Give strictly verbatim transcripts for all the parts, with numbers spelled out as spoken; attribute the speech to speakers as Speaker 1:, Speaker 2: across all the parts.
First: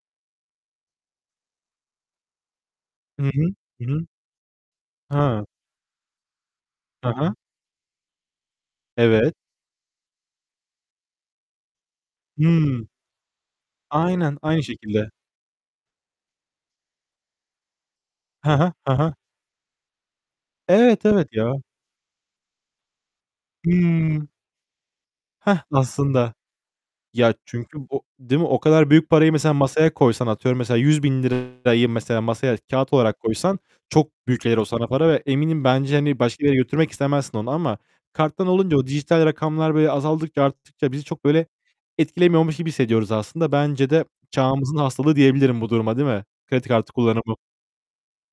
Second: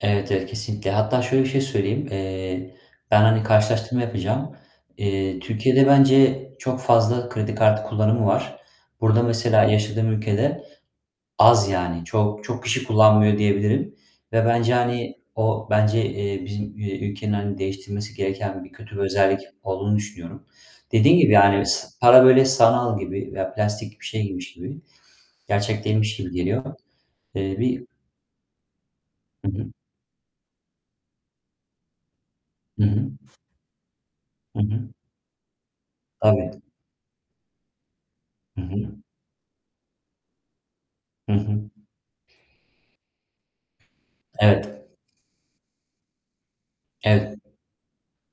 Speaker 1: Evet, evet, kesinlikle. Hatta şöyle bir şey söyleyeyim: Eee,
Speaker 2: Hı
Speaker 1: ben,
Speaker 2: hı.
Speaker 1: hani,
Speaker 2: Hı hı.
Speaker 1: karşılaştırma yapacağım. Eee,
Speaker 2: Ha!
Speaker 1: Türkiye'de bence çok
Speaker 2: Ha
Speaker 1: fazla
Speaker 2: ha.
Speaker 1: kredi kartı kullanımı var. Burada
Speaker 2: Evet.
Speaker 1: mesela yaşadığım ülkede az yani çok çok kişi
Speaker 2: Hımm.
Speaker 1: kullanmıyor diyebilirim
Speaker 2: Aynen,
Speaker 1: ve
Speaker 2: aynı
Speaker 1: bence,
Speaker 2: şekilde.
Speaker 1: hani, o bence, eee, bizim, eee, ülkenin, hani, değiştirmesi
Speaker 2: Hı
Speaker 1: gereken
Speaker 2: hı,
Speaker 1: bir
Speaker 2: hı
Speaker 1: kötü bir
Speaker 2: hı.
Speaker 1: özellik olduğunu düşünüyorum.
Speaker 2: Evet,
Speaker 1: Dediğin
Speaker 2: evet
Speaker 1: gibi,
Speaker 2: ya.
Speaker 1: yani ıs para böyle sanal gibi veya plastik bir şey
Speaker 2: Hımm.
Speaker 1: gibiymiş gibi,
Speaker 2: Hah,
Speaker 1: gerçek değilmiş gibi
Speaker 2: aslında!
Speaker 1: geliyor,
Speaker 2: Ya,
Speaker 1: eee,
Speaker 2: çünkü
Speaker 1: bir
Speaker 2: bu Değil mi? O kadar büyük parayı
Speaker 1: Hı
Speaker 2: mesela
Speaker 1: hı.
Speaker 2: masaya koysan, atıyorum mesela yüz bin lirayı mesela masaya
Speaker 1: Hı
Speaker 2: kâğıt
Speaker 1: hı.
Speaker 2: olarak koysan çok büyük [unintelligible]
Speaker 1: Hı
Speaker 2: olsa ana
Speaker 1: hı.
Speaker 2: para ve eminim bence, hani, başka yere
Speaker 1: Tabii.
Speaker 2: götürmek istemezsin onu. Ama karttan
Speaker 1: Hı
Speaker 2: olunca o
Speaker 1: hı.
Speaker 2: dijital rakamlar böyle azaldıkça, arttıkça bizi çok
Speaker 1: Hı
Speaker 2: böyle
Speaker 1: hı.
Speaker 2: etkilemiyormuş gibi hissediyoruz aslında. Bence de çağımızın
Speaker 1: Evet.
Speaker 2: hastalığı diyebilirim bu duruma, değil mi? Kredi kartı kullanımı.
Speaker 1: Evet.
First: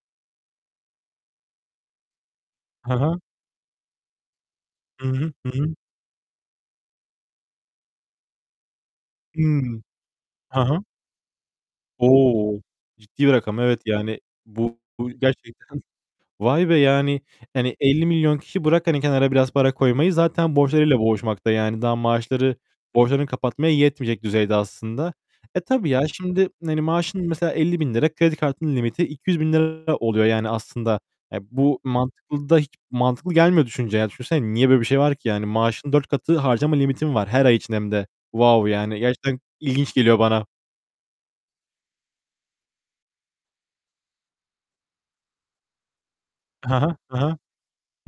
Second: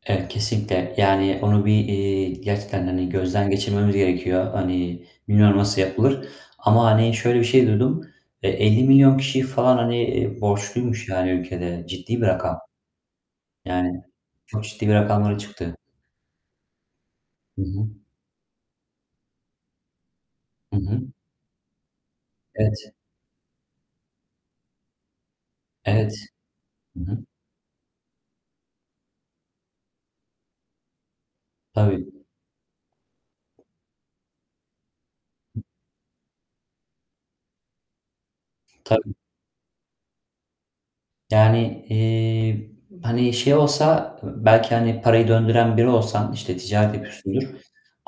Speaker 1: Evet, kesinlikle. Yani onu bir, eee, gerçekten,
Speaker 2: Hı
Speaker 1: hani,
Speaker 2: hı.
Speaker 1: gözden geçirmemiz gerekiyor. Hani,
Speaker 2: Hı hı, hı
Speaker 1: bilmiyorum
Speaker 2: hı.
Speaker 1: nasıl yapılır ama, hani, şöyle bir şey duydum: Eee, elli milyon kişi falan,
Speaker 2: Hıı.
Speaker 1: hani,
Speaker 2: Ha ha.
Speaker 1: borçluymuş yani ülkede. Ciddi bir
Speaker 2: O!
Speaker 1: rakam.
Speaker 2: Ciddi rakam. Evet,
Speaker 1: Yani
Speaker 2: yani,
Speaker 1: çok
Speaker 2: bu
Speaker 1: ciddi bir
Speaker 2: bu
Speaker 1: rakamlara çıktı.
Speaker 2: gerçekten Vay be! yani,
Speaker 1: Hı
Speaker 2: hani,
Speaker 1: hı.
Speaker 2: elli milyon kişi, bırak hani kenara biraz para koymayı zaten
Speaker 1: Hı
Speaker 2: borçlarıyla
Speaker 1: hı.
Speaker 2: boğuşmakta yani. Daha maaşları
Speaker 1: Evet.
Speaker 2: borçlarını kapatmaya yetmeyecek düzeyde aslında. E, tabii ya,
Speaker 1: Evet.
Speaker 2: şimdi hani
Speaker 1: Hı hı.
Speaker 2: maaşın mesela elli, kredi kartının limiti iki yüz bin lira oluyor, yani, aslında. E, bu
Speaker 1: Tabii.
Speaker 2: mantıklı da hiç mantıklı gelmiyor düşününce ya. Düşünsene, niye böyle bir şey var ki? Yani maaşının dört katı harcama limitin var her ay için hem de. Vaov, yani,
Speaker 1: Tabii.
Speaker 2: gerçekten ilginç geliyor bana.
Speaker 1: Yani, eee, hani, şey olsa belki, hani, parayı döndüren biri olsan, işte,
Speaker 2: Ha ha,
Speaker 1: ticaret
Speaker 2: ha ha.
Speaker 1: yapıyorsundur.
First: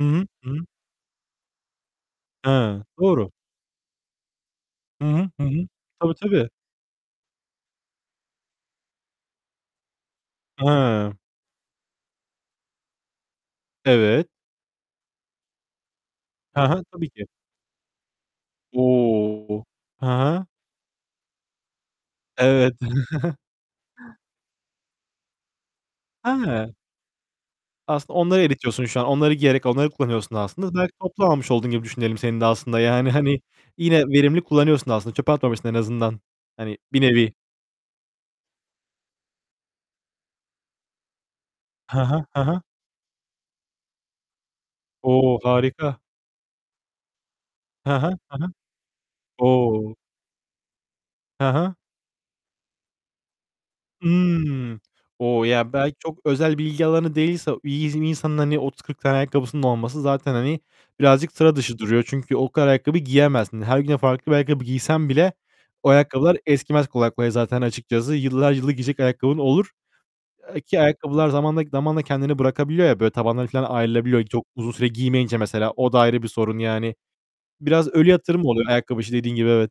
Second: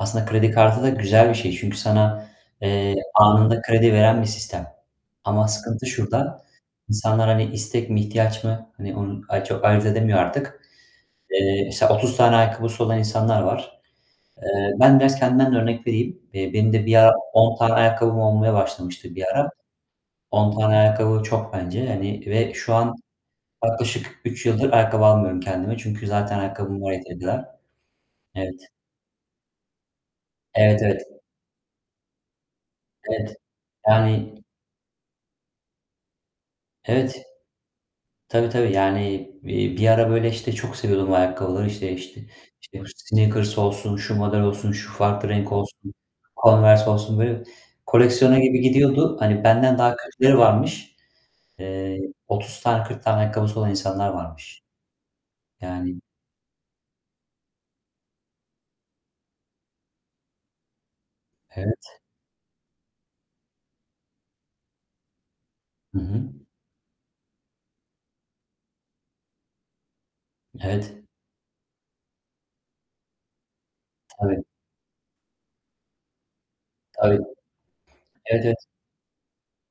Speaker 2: Hı hı, hı
Speaker 1: kredi
Speaker 2: hı.
Speaker 1: kartı da güzel bir şey. Çünkü sana,
Speaker 2: Hıı,
Speaker 1: eee,
Speaker 2: doğru.
Speaker 1: anında kredi veren bir sistem.
Speaker 2: Hı hı, hı
Speaker 1: Ama
Speaker 2: hı.
Speaker 1: sıkıntı
Speaker 2: Tabii,
Speaker 1: şurada:
Speaker 2: tabii.
Speaker 1: İnsanlar, hani, istek mi, ihtiyaç mı, hani, onu ay çok ayırt edemiyor artık.
Speaker 2: Hıı.
Speaker 1: Eee, mesela otuz tane ayakkabısı olan insanlar var.
Speaker 2: Evet.
Speaker 1: Eee, ben biraz kendimden de örnek vereyim. Eee,
Speaker 2: Hı
Speaker 1: benim
Speaker 2: hı,
Speaker 1: de bir
Speaker 2: tabii
Speaker 1: ara
Speaker 2: ki.
Speaker 1: on tane ayakkabım olmaya başlamıştı bir ara.
Speaker 2: O! Hı hı.
Speaker 1: on tane ayakkabı çok bence, hani, ve şu
Speaker 2: Evet.
Speaker 1: an yaklaşık üç yıldır ayakkabı almıyorum kendime. Çünkü zaten
Speaker 2: He!
Speaker 1: ayakkabım var yeteri kadar.
Speaker 2: Aslında onları
Speaker 1: Evet.
Speaker 2: eritiyorsun şu an. Onları giyerek onları kullanıyorsun aslında.
Speaker 1: Evet,
Speaker 2: Belki
Speaker 1: evet.
Speaker 2: toplu almış oldun gibi düşünelim senin de aslında. Yani,
Speaker 1: Evet.
Speaker 2: hani, yine verimli
Speaker 1: Yani
Speaker 2: kullanıyorsun aslında, çöpe atmamışsın en azından. Hani, bir
Speaker 1: Evet.
Speaker 2: nevi.
Speaker 1: Tabii, tabii. Yani, eee, bir ara böyle, işte, çok seviyordum ayakkabıları. İşte
Speaker 2: Hı
Speaker 1: işte
Speaker 2: hı, hı hı.
Speaker 1: işte Sneakers olsun, şu model olsun, şu farklı
Speaker 2: O,
Speaker 1: renk olsun,
Speaker 2: harika!
Speaker 1: Converse olsun. Böyle
Speaker 2: Hı hı,
Speaker 1: koleksiyona
Speaker 2: hı hı.
Speaker 1: gibi gidiyordu. Hani, benden
Speaker 2: O!
Speaker 1: daha kötüleri varmış.
Speaker 2: Hı hı.
Speaker 1: Eee, otuz tane, kırk tane ayakkabısı olan insanlar varmış.
Speaker 2: Hımm. O! Ya, belki
Speaker 1: Yani
Speaker 2: çok özel bilgi alanı değilse, [unintelligible] bir insanın hani otuz kırk tane ayakkabısının olması zaten, hani, birazcık sıra dışı
Speaker 1: Evet.
Speaker 2: duruyor. Çünkü o kadar ayakkabıyı giyemezsin. Her güne farklı bir ayakkabı giysen bile o
Speaker 1: Hı
Speaker 2: ayakkabılar
Speaker 1: hı.
Speaker 2: eskimez kolay kolay zaten açıkçası. Yıllar yılı giyecek ayakkabın olur, ııı, ki
Speaker 1: Evet.
Speaker 2: ayakkabılar zamanla zamanla kendini bırakabiliyor ya, böyle tabanları falan ayrılabiliyor
Speaker 1: Tabii.
Speaker 2: çok uzun süre giymeyince mesela, o da ayrı bir sorun yani.
Speaker 1: Tabii.
Speaker 2: Biraz ölü
Speaker 1: Evet,
Speaker 2: yatırım
Speaker 1: evet.
Speaker 2: oluyor ayakkabı işi dediğin gibi evet.